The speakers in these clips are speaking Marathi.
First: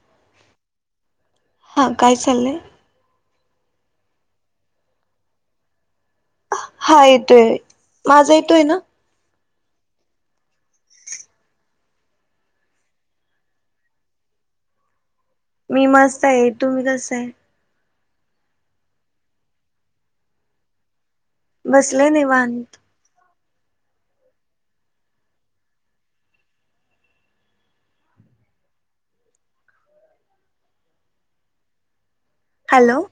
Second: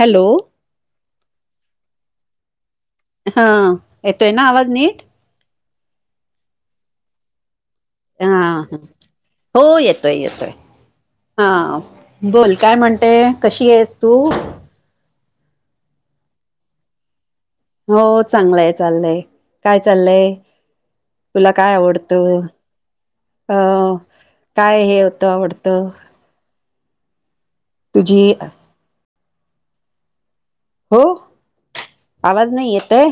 हॅलो. हां काय चाललंय आहे. हा येतोय ना आवाज नीट हायत. हा हा. हो येतोय येतोय हा बोल काय म्हणतेय कशी आहेस तू मी मस्त आहे तुम्ही कसं आहे. हो चांगलंय चाललंय काय चाललंय. तुला काय बसले आवडत निवांत अ काय हे होतं आवडत. तुझी? हो आवाज नाही हॅलो येतेय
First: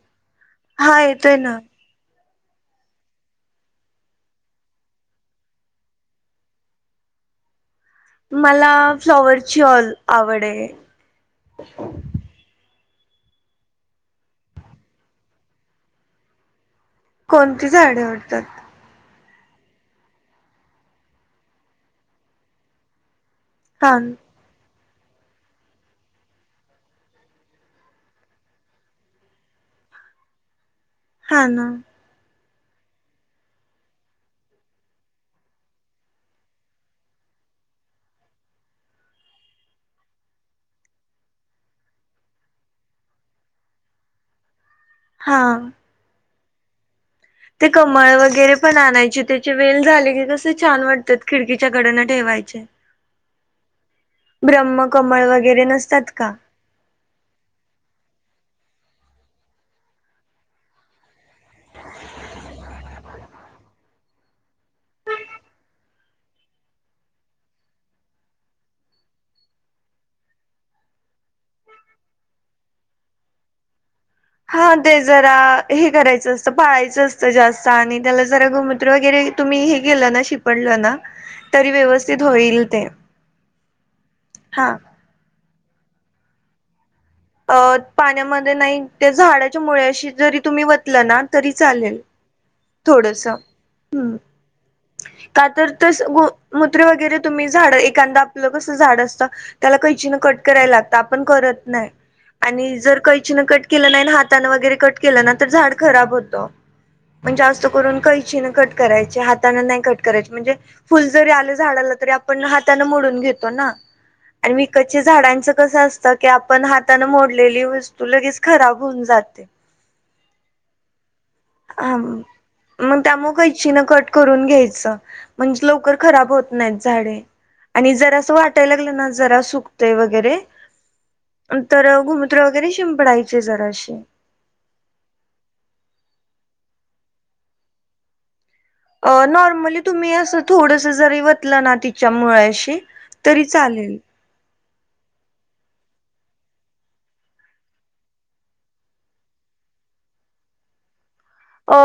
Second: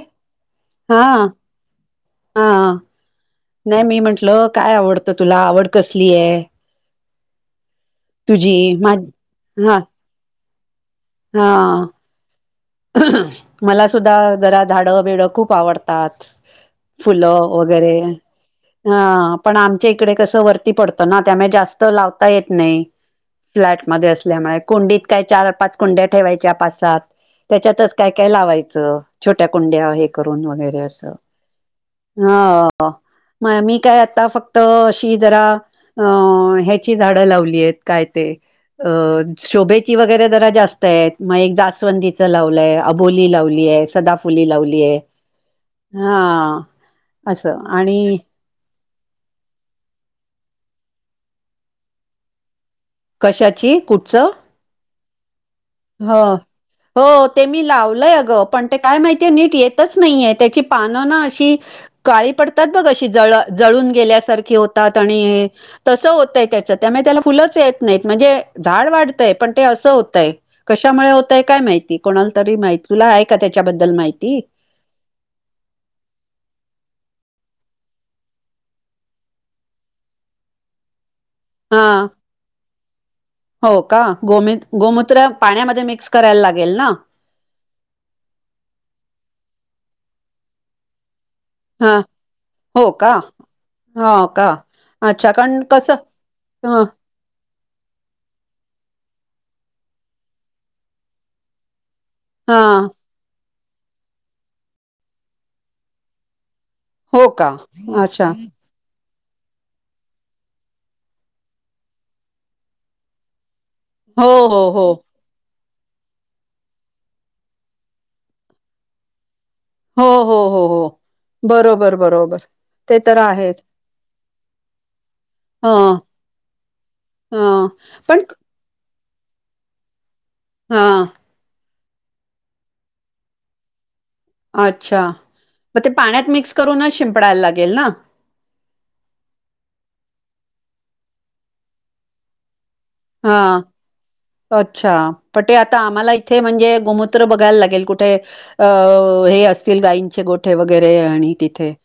हा. येतोय ना हा. नाही मी म्हंटलं काय आवडतं तुला आवड कसली आहे. तुझी मला मा फ्लॉवरची हा ऑल आवड आहे. हा. मला सुद्धा जरा झाडं बिडं खूप आवडतात. फुलं कोणती वगैरे झाडे आवडतात हा पण आमच्या इकडे कसं वरती पडतो ना त्यामुळे जास्त लावता येत नाही. हा फ्लॅटमध्येध्ये असल्यामुळे कुंडीत काय चार पाच कुंड्या ठेवायच्या पाच सात त्याच्यातच काय काय लावायचं छोट्या कुंड्या हे करून वगैरे असं. हा ना. हा म मी काय आता फक्त अशी जरा अ ह्याची झाडं लावली आहेत काय ते अ शोभेची वगैरे जरा जास्त मग एक जाासवंदीचं लावलंय अबोली लावलीय सदाफुली लावलीय. हा. हा. असं ते कमळ आणि वगैरे पण आणायची त्याचे वेल झाले की कसे छान वाटतात खिडकीच्या कडेन ठेवायचे. कशाची कुडचं? ब्रह्म कमळ वगैरे नसते. हा. हो ते मी लावलंय गं पण ते काय माहितीय नीट येतच नाहीये त्याची पानं ना अशी काळी पडतात बघ अशी जळ जळून गेल्यासारखी होतात आणि तसं होतय त्याचं त्यामुळे त्याला फुलंच येत नाहीत म्हणजे झाड वाढतंय पण ते असं होतय. कशामुळे होतय काय माहिती कोणाला तरी माहि तुला आहे का त्याच्याबद्दल माहिती हा ते जरा हे करायचं असतं पाळायचं असतं जास्त आणि त्याला जरा गुमत्र वगैरे तुम्ही हे गेलं ना शिपडलं ना. तरी हा व्यवस्थित होईल ते हो का गोम हा गोमत ु पाण्यामध्ये मिक्स करायला लागेल ना. अ पाण्यामध्ये नाही त्या झाडाच्या मुळशी जरी तुम्ही वतल ना तरी हा चालेल. हो का थोडस ह् हो का अच्छा का कारण तर कसं तस ग ह मूत्र वगैरे तुम्ही झाड एखादा आपलं कसं झाड असत. त्याला कैची ना कट करायला लागत आपण करत नाही. हा आणि जर कैचीनं कट केलं नाही ना हाताानं वगैरे कट केलं ना तर झाड खराब होतं. हो म्हणज का जास्त करून अच्छा कैचीन कट करायचे हात हाता नाही कट करायची म्हणजे फुल जरी आले झाडाला तरी आपण हाताने मोडून घेतो ना. हो आणि मी हो हो कच्च्या झाडांच. स असत की आपण हातान मोडलेली वस्तू लगेच खराब होऊन जाते. हो हो हो हो हा बरोबर बरोबर ते तर आहेत. घ्या म्हणज लव हं, खब होत नाही हं. झा पण ज टेल ना जरा सुकते वगैरे हा. तर घुमत्र वगैरे शिंपडायचे जरा असे. अच्छा मग ते पाण्यात मिक्स करूनच शिंपडायला लागेल ना. अ नॉर्मली तुम्ही असं थोडस जरी वतलं ना तिच्या मुळशी हा. अच्छा प ते आता आम्हाला इथे म्हणजे गोमूत्र बघायला लागेल कुठे? अ हे असतील गाईंचे गोठे वगैरे आणि तथ अ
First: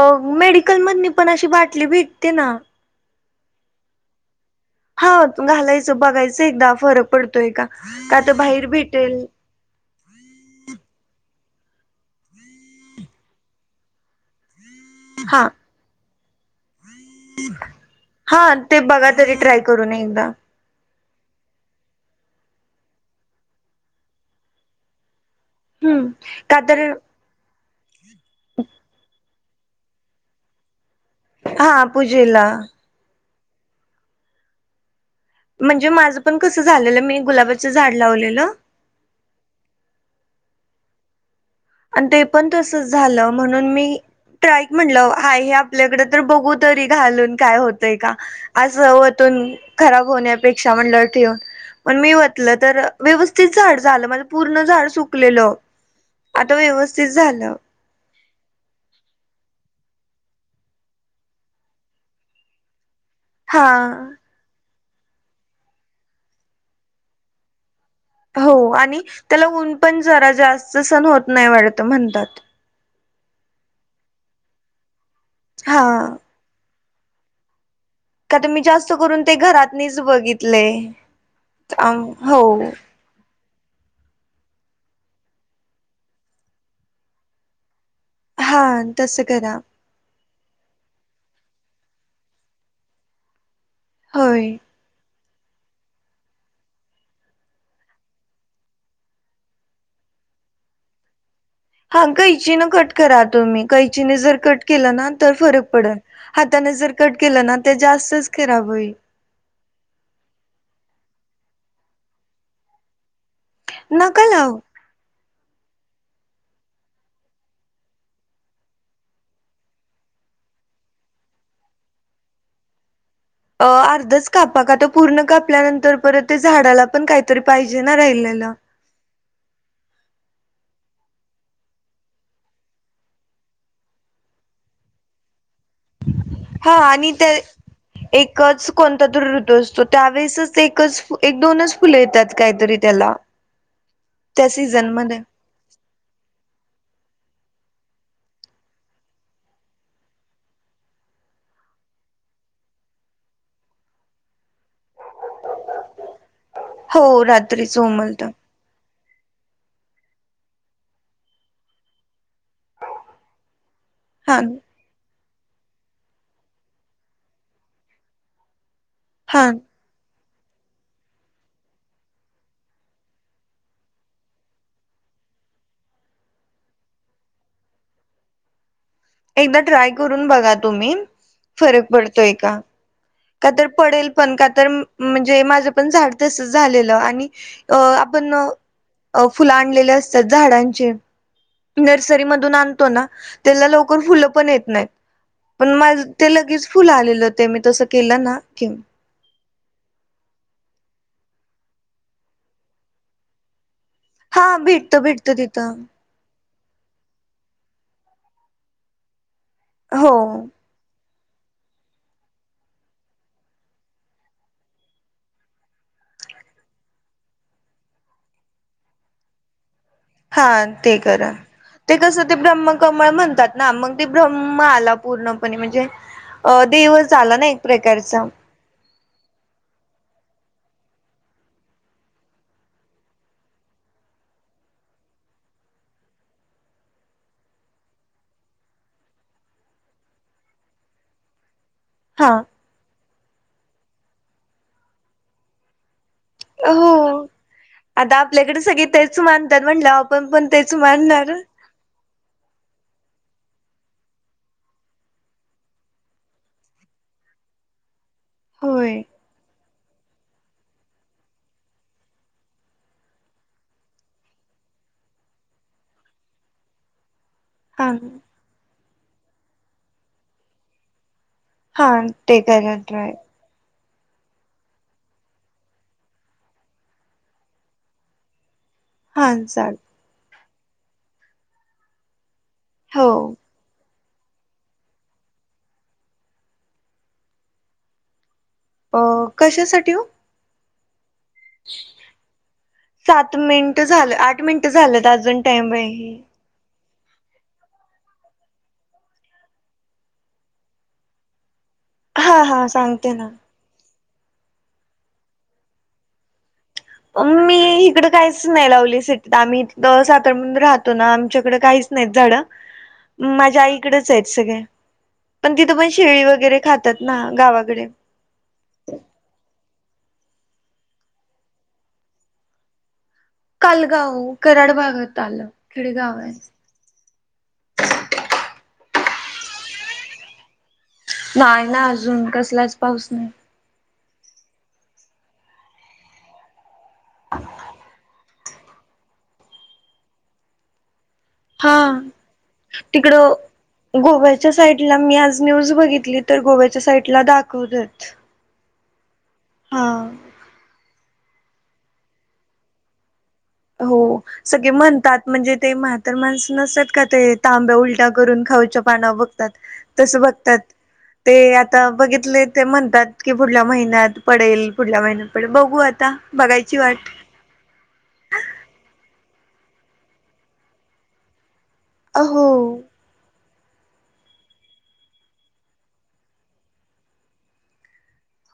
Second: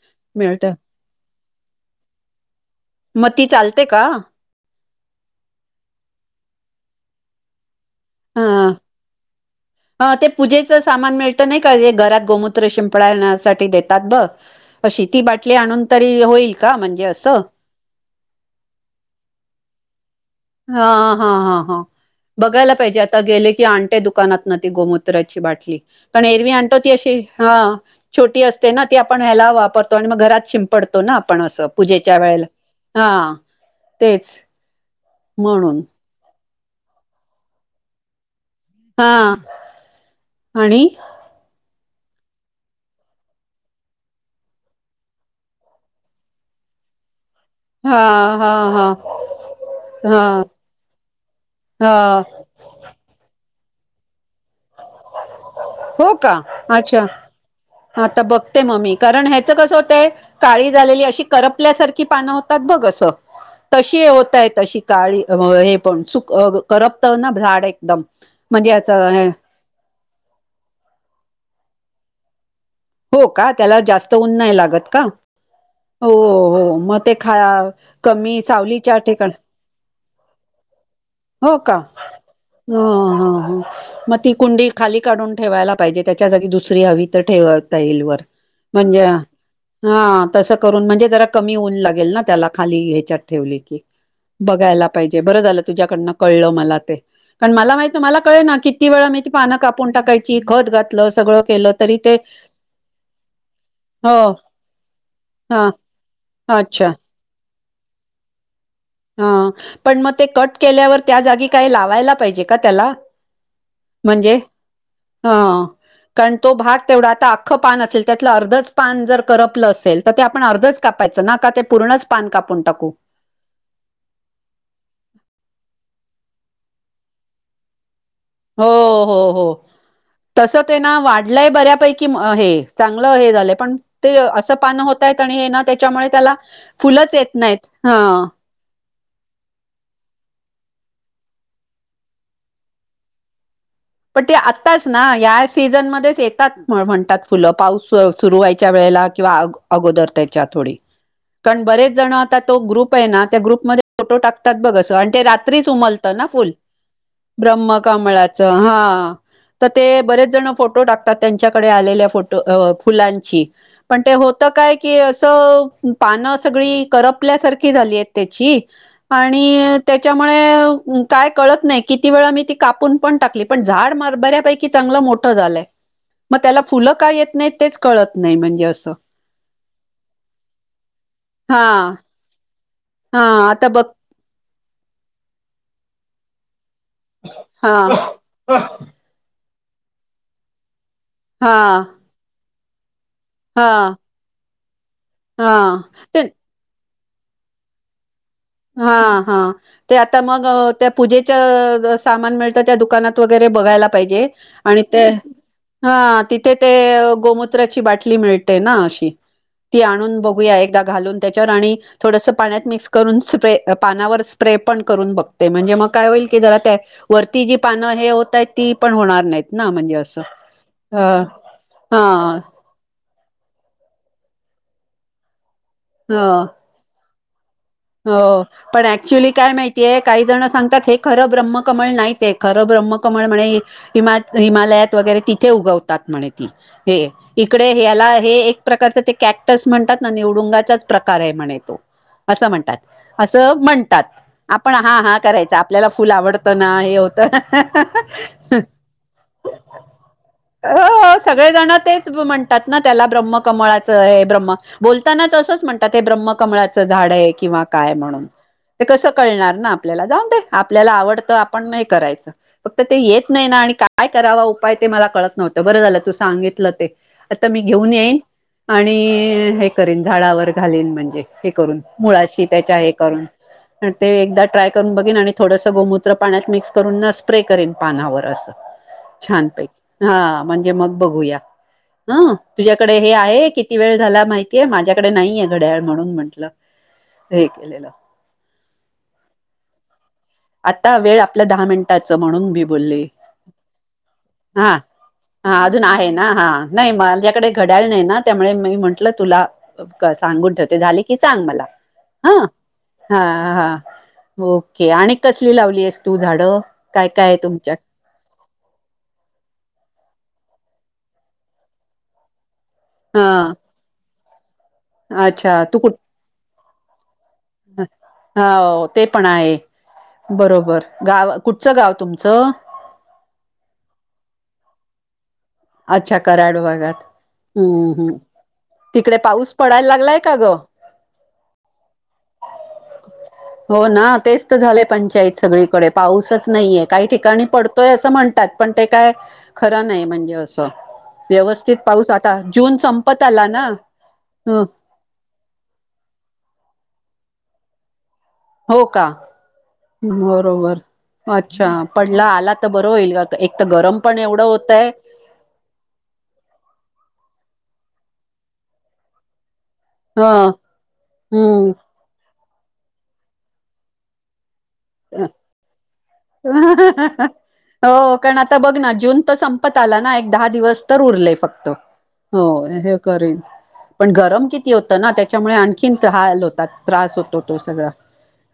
मेडिकल मधनी पण अशी बाटली भेटते ना. मग ती चालते का? हा घालायचं बघायचं एकदा फरक पडतोय का काता बाहेर भेटेल. ह ते पूजेचं सामान मिळतं नाही का घरात गोमूत्र शिंपडण्यासाठी देतात बघ. अशी ती हा. बाटली आणून तरी होईल का म्हणजे असं. हा ते बघा तरी ट्राय करून एकदा हा हा हा हा बघायला पाहिजे आता गेले की आणटे दुकानात नती गोमूत्राची बाट हम्म ण एरवी का आणो तर ती अ ह छोटी असते ना आपण ह्याला वापरतो आणि मग घरात शिंपडतो ना आपण असं हा पूजेच्या पूजेला वेळेला हा तेच म्हणून म्हणजे माझं पण कसं झालेलं मी गुलाबाच झाड लावलेलं. हा आणि आणि ते पण तस झालं म्हणून मी. ट्राईक म्हटलं हाय हे आपल्याकडे तर बघू तरी घालून काय होतय हा का हा हा असतून खराब हा होण्यापेक्षा म्हणलं ठेवन. मण मी हा होटलं तर व्यवस्थित झाड झालं माझ पूर्ण झाड सुकलेलं. हो का आता अच्छा व्यवस्थित झालं आता बघते मम्मी कारण ह्याच कसं होतय. काळी झालेली अशी करपल्यासारखी पानं होतात बघसं. हा तशी होतय तशी काळी हे पण चक कर तर ना झाड एकदम हो म्हणजे याच आणि त्याला ऊन पण जरा जास्त सण होत नाही वाटत म्हणतात. हो का त्याला जास्त उऊन नाही लागत का हा हो हो मग ते खा का कमी तर मी जास्त सावलीच्या करून ठिकाण ते घरात निच बघितले. हो का हो ह हो हो. मग ती कुंडी खाली काढून ठेवायला पाहिजे त्याच्या जागी दुसरी हवी तर ठेवता येईल वर. हा म्हणजे तसं करा. हा तसं करून म्हणजे जरा कमी ऊन लागेल ना त्याला खाली ह्याच्यात ठेवली की. होय बघायला पाहिजे बरं झालं तुझ्याकडनं कळलं मला ते. कारण मला माहिित मला कळे ना किती वेळा मी त पानं कापून टाकायची खत घातलं सगळं केलं. तरी हां ते कैचीन कट करा तुम्ही हो कैचीने जर कट केलं ना तर हा फरक पडेल. हाताने अच्छा जर कट केलं ना ते जास्तच खराब होईल. हा पण मग ते कट केल्यावर त्या जागी काही लावायला पाहिजे का त्याला नका म्हणजे लावू. हा. कारण तो भाग तेवढा आता आख्खं पान असेल त्यातलं अर्धच पान जर करपलं असेल तर ते आपण अर्धच कापायचं ना का ते पूर्णच पान कापून टाकू अ अर्धच कापा का तर पूर्ण कापल्यानंतर परत त्या झाडाला पण काहीतरी पाहिजे ना राहिलेला हो हो हो. तसं ते ना वाढलंय बऱ्यापैकी हे चांगलं हे झालंय पण ते असं पानं होतय आणि हे ना त्याच्यामुळे त्याला हा आणि फुलंच त्या येत नाहीत ह एकच कोणता तर ऋतू असतो त्यावेळेसच एकच एक दोनच फुलं येतात काहीतरी त्याला पण ते त्या आताच सीझन ना मध्ये या सीझनमध्येच येतात. म्हणतात फुलं पाऊस सुरू व्हायच्या वेळेला किंवा अगोदर त्यायच्या थोडी कारण बरेच जण आता तो ग्रुप आहे ना त्या ग्रुपमध्ये फोटो टाकतात बघस आणि ते रात्रीच उमलत ना फुल हो रात्रीच उमलत ब्रह्मकमळाच हा तर ते बरेच जण फोटो टाकतात त्यांच्याकडे आलेल्या फोटो फुलांची पण ते हा. होतं काय क असं पान सगळी करपल्यासारखी झालीय त्याची हा आणि त्याच्यामुळे काय कळतं नाही किती वेळा मी ती कापून पण टाकली पण झाड मारबऱ्यापैकी चांगलं मोठं झालंय मग त्याला फुलं काय येत नाही तेच कळतं नाही म्हणजे असं एकदा ट्राय करून बघा तुम्ही हा फरक पडतोय का हा का तर आता बघ पडेल पण का तर म्हणजे माझं पण झाड तसच झालेलं हा अ आपण फुलं आणलेली असतात झाडांचे हा नर्सरी मधून आणतो ना त्याला हा लगेच फुलं पण येत नाहीत हा माझं ते फुल आलेलं ते मी तसं केलं ना हा हा ते आता मग त्या पूजेच्या सामान मिळतं त्या दुकानात वगैरे बघायला पाहिजे हा आणि भेटत ते भेटत तिथं हा ते ते गोमत्राची बाटली मिळते ना अशी ती हो आणून बघूया एकदा घालून. त्याच्यावर आणि थोडस पाण्यात मिक्स करून स्प्रे पानावर स्प्रे पण करून बघते म्हणजे मग काय होईल की जरा त्या वरती जी पानं हे होत आहेत ती पण होणार नाहीत ना म्हणजे असं हा ते हां, करा ते कसं ते हां, ब्रह्म कमळ म्हणतात ना मग ते ब्रम्म आला पूर्णपणे म्हणजे हा अ देवच झालं ना हो प्रकारचा पण ऍक्च्युअली काय माहितीये काही जण सांगतात हे खरं ब्रह्मकमळ नाहीच आहे खरं ब्रह्मकमळ म्हणे हिमा हिमालयात वगैरे तिथे उगवतात म्हणे ती हे इकडे ह्याला हे एक प्रकारच ते कॅक्टस म्हणतात ना निवडुंगाचाच प्रकार आहे म्हण तो हा असं म्हणतात असं म्हणतात आपण हा हा करायचा आपल्याला फुल आवडत ना हे होत हो आता आपल्याकडे सगळे तेच मानतात म्हटलं आपण पण तेच अ मानणार. सगळे जण तेच म्हणतात ना त्याला ब्रह्म कमळाचं हे ब्रम्ह बोलतानाच असंच म्हणतात ते ब्रह्मकमळाचं झाड आहे किंवा काय म्हणून ते होय कसं कळणार ना आपल्याला जाऊन दे आपल्याला आवडतं आपण नाही करायचं फक्त ते येत नाही ना आणि काय करावा उपाय ते मला कळत नव्हतं बरं झालं तू सांगितलं ते आता मी हा घेऊन येईन आणि हे करेन झाडावर घालीन म्हणजे हे करून हा ते मुळाशी करा त्याच्या हे ट्राय करून ते एकदा ट्राय करून बघेन आणि थोडसं गोमूत्र पाण्यात मिक्स करून ना स्प्रे करेन पानावर असं हा चाल छानपैकी हा म्हणजे मग बघूया हं तुझ्याकडे हो हे आहे की किती वेळ झाला माहितीये माझ्याकडे नाहीये घड्याळ म्हणून म्हटलं हे केलेलं अ कशासाठी ओ? आता वेळ आपल्या दहा मिनिटाच म्हणून मी बोल्ले सात मिनिट झालं आठ मिनिट हा झालंत हा टाइम अजून आहे ना हा नाही माझ्याकडे घड्याळ नाही ना त्यामुळे मी म्हंटलं तुला सांगून ठेवते झाले की सांग मला हा- हा -हा ओके आणि कसली लावली आहेस तू झाडं? काय काय आहे म मी तुमच्या हिकड काहीच नाही लावली सिटीत आम्ही इथ सातार म्हण राहतो ना आमच्याकडे काहीच नाहीत झाडं हा माझ्या आईकडेच आहेत सगळे पण अच्छा तिथं तू पण कुठ शेळी वगैरे खातात ना गावाकडे हो ते पण आहे बरोबर गाव कुठचं गाव तुमचं? कालगाव कराड भागात आलं अच्छा खेडेगाव आहे. कराड भागात हम्म हम् तिकडे पाऊस पडायला लागलाय का ग? नाही ना अजून कसलाच पाऊस नाही हो ना तेच तर झाले पंचायत सगळीकडे पाऊसच नाहीये काही ठिकाणी पडतोय असं म्हणत तात पण ते काय खरं नाही म्हणजे अस हा व्यवस्थित पाऊस आता जून संपत तिकडं आला ना गोव्याच्या ह [unintelligible] मी आज न्यूज बघितली तर गोव्याच्या साईटला दाखवतेत हो का बरोबर अच्छा पडला आला तर बरं होईल का एक तर गरम हो पण एवढं सगळे होतय म्हणतात म्हणजे ते म्हातर माणस नसत का ते तांब्या उलट्या करून खाऊच्या पाना बघतात तस ह बघतात ते हम्म आता बघितले ते म्हणतात की पुढल्या महिन्यात पडेल पुढल्या महिन्यात पडेल बघू आता बघायची वाट हो कारण आता बघ ना जून तर संपत आला ना एक दहा दिवस तर उरले फक्त हो हे करीन पण गरम किती होतं ना त्याच्यामुळे आणखीन हाल होतात त्रास होतो तो सगळा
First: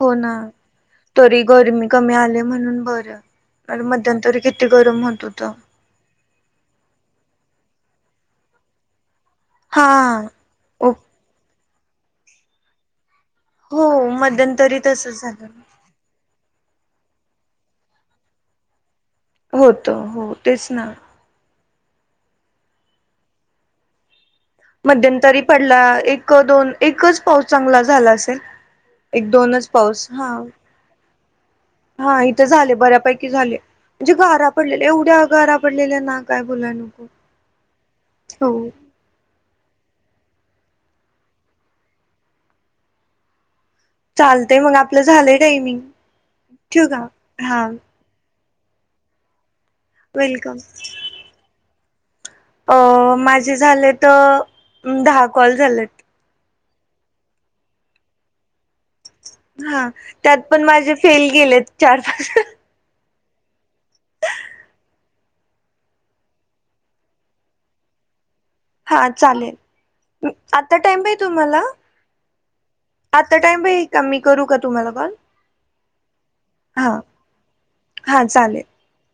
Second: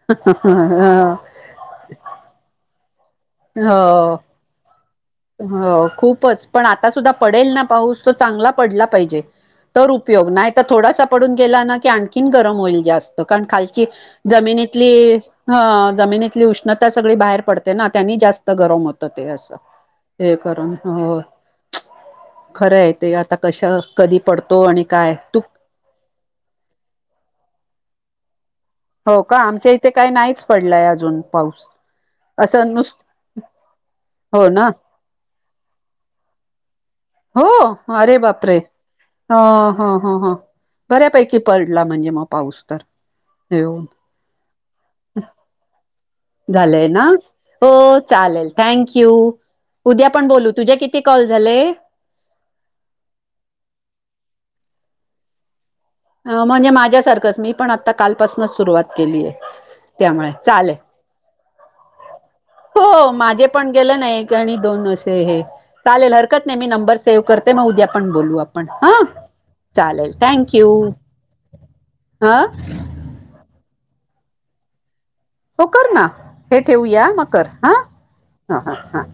हो ना. [inaudible] तरी गरमी कमी आले म्हणून बरं हो मध्यंतरी किती गरम हो हो खूपच पण आता सुद्धा पडेल ना पाऊस तो चांगला पडला पाहिजे हा तर उपयोग नाही तर ओ थोडासा पडून गेला ना की आणखीन गरम होईल जास्त कारण खालची हो मध्यंतरी जमिनीतली तसच झालं. -जमिनीतली उष्ण आता सगळी बाहेर पडते ना त्यांनी जास्त गरम होतं ते. होतो. हे करण हो खरं आहे ते आता कशा कधी पडतो आणि काय तू. ला एक दोन -एकच पाऊस चांगला झाला असेल हो एक का दोनच आमच्या इथे पाऊस काही हा नाहीच पडलाय अजून पाऊस. हा इथे असं झाले नुस बऱ्यापैकी झाले म्हणजे हो गारा ना पडलेल्या एवढ्या गारा पडलेल्या ना काय बोलाय नको. हो अरे बापरे. हो. हा हा ह ह बऱ्यापैकी पडला म्हणजे मग पाऊस तर येऊन. चालतय मग आपलं झालंय टायमिंग झालंय ठेवू ना का हा हो चालेल थँक यू उद्या पण बोलू वेलकम. तुझ्या किती कॉल झाले. अ माझे झाले त दहा कॉल झालेत. म्हणजे माझ्यासारखंच मी पण आता कालपासूनच सुरुवात केली आहे हा त्यामुळे त्यात पण चालेल माझे फेल गेलेत चार- पाच. [inaudible] हो माझे पण गेलं ना एक आणि दोन असे हे. चालेल हरकत नाही मी नंबर सेव्ह करते मग उद्या पण बोलू आप पण हा चालेल थँक यू आता टाइम आहे तुम्हाला हा. आता टाइम प आहे का मी करू का तुम्हाला कॉल? हो कर ना हे हा ठेवूया म कर हा ह ह हा.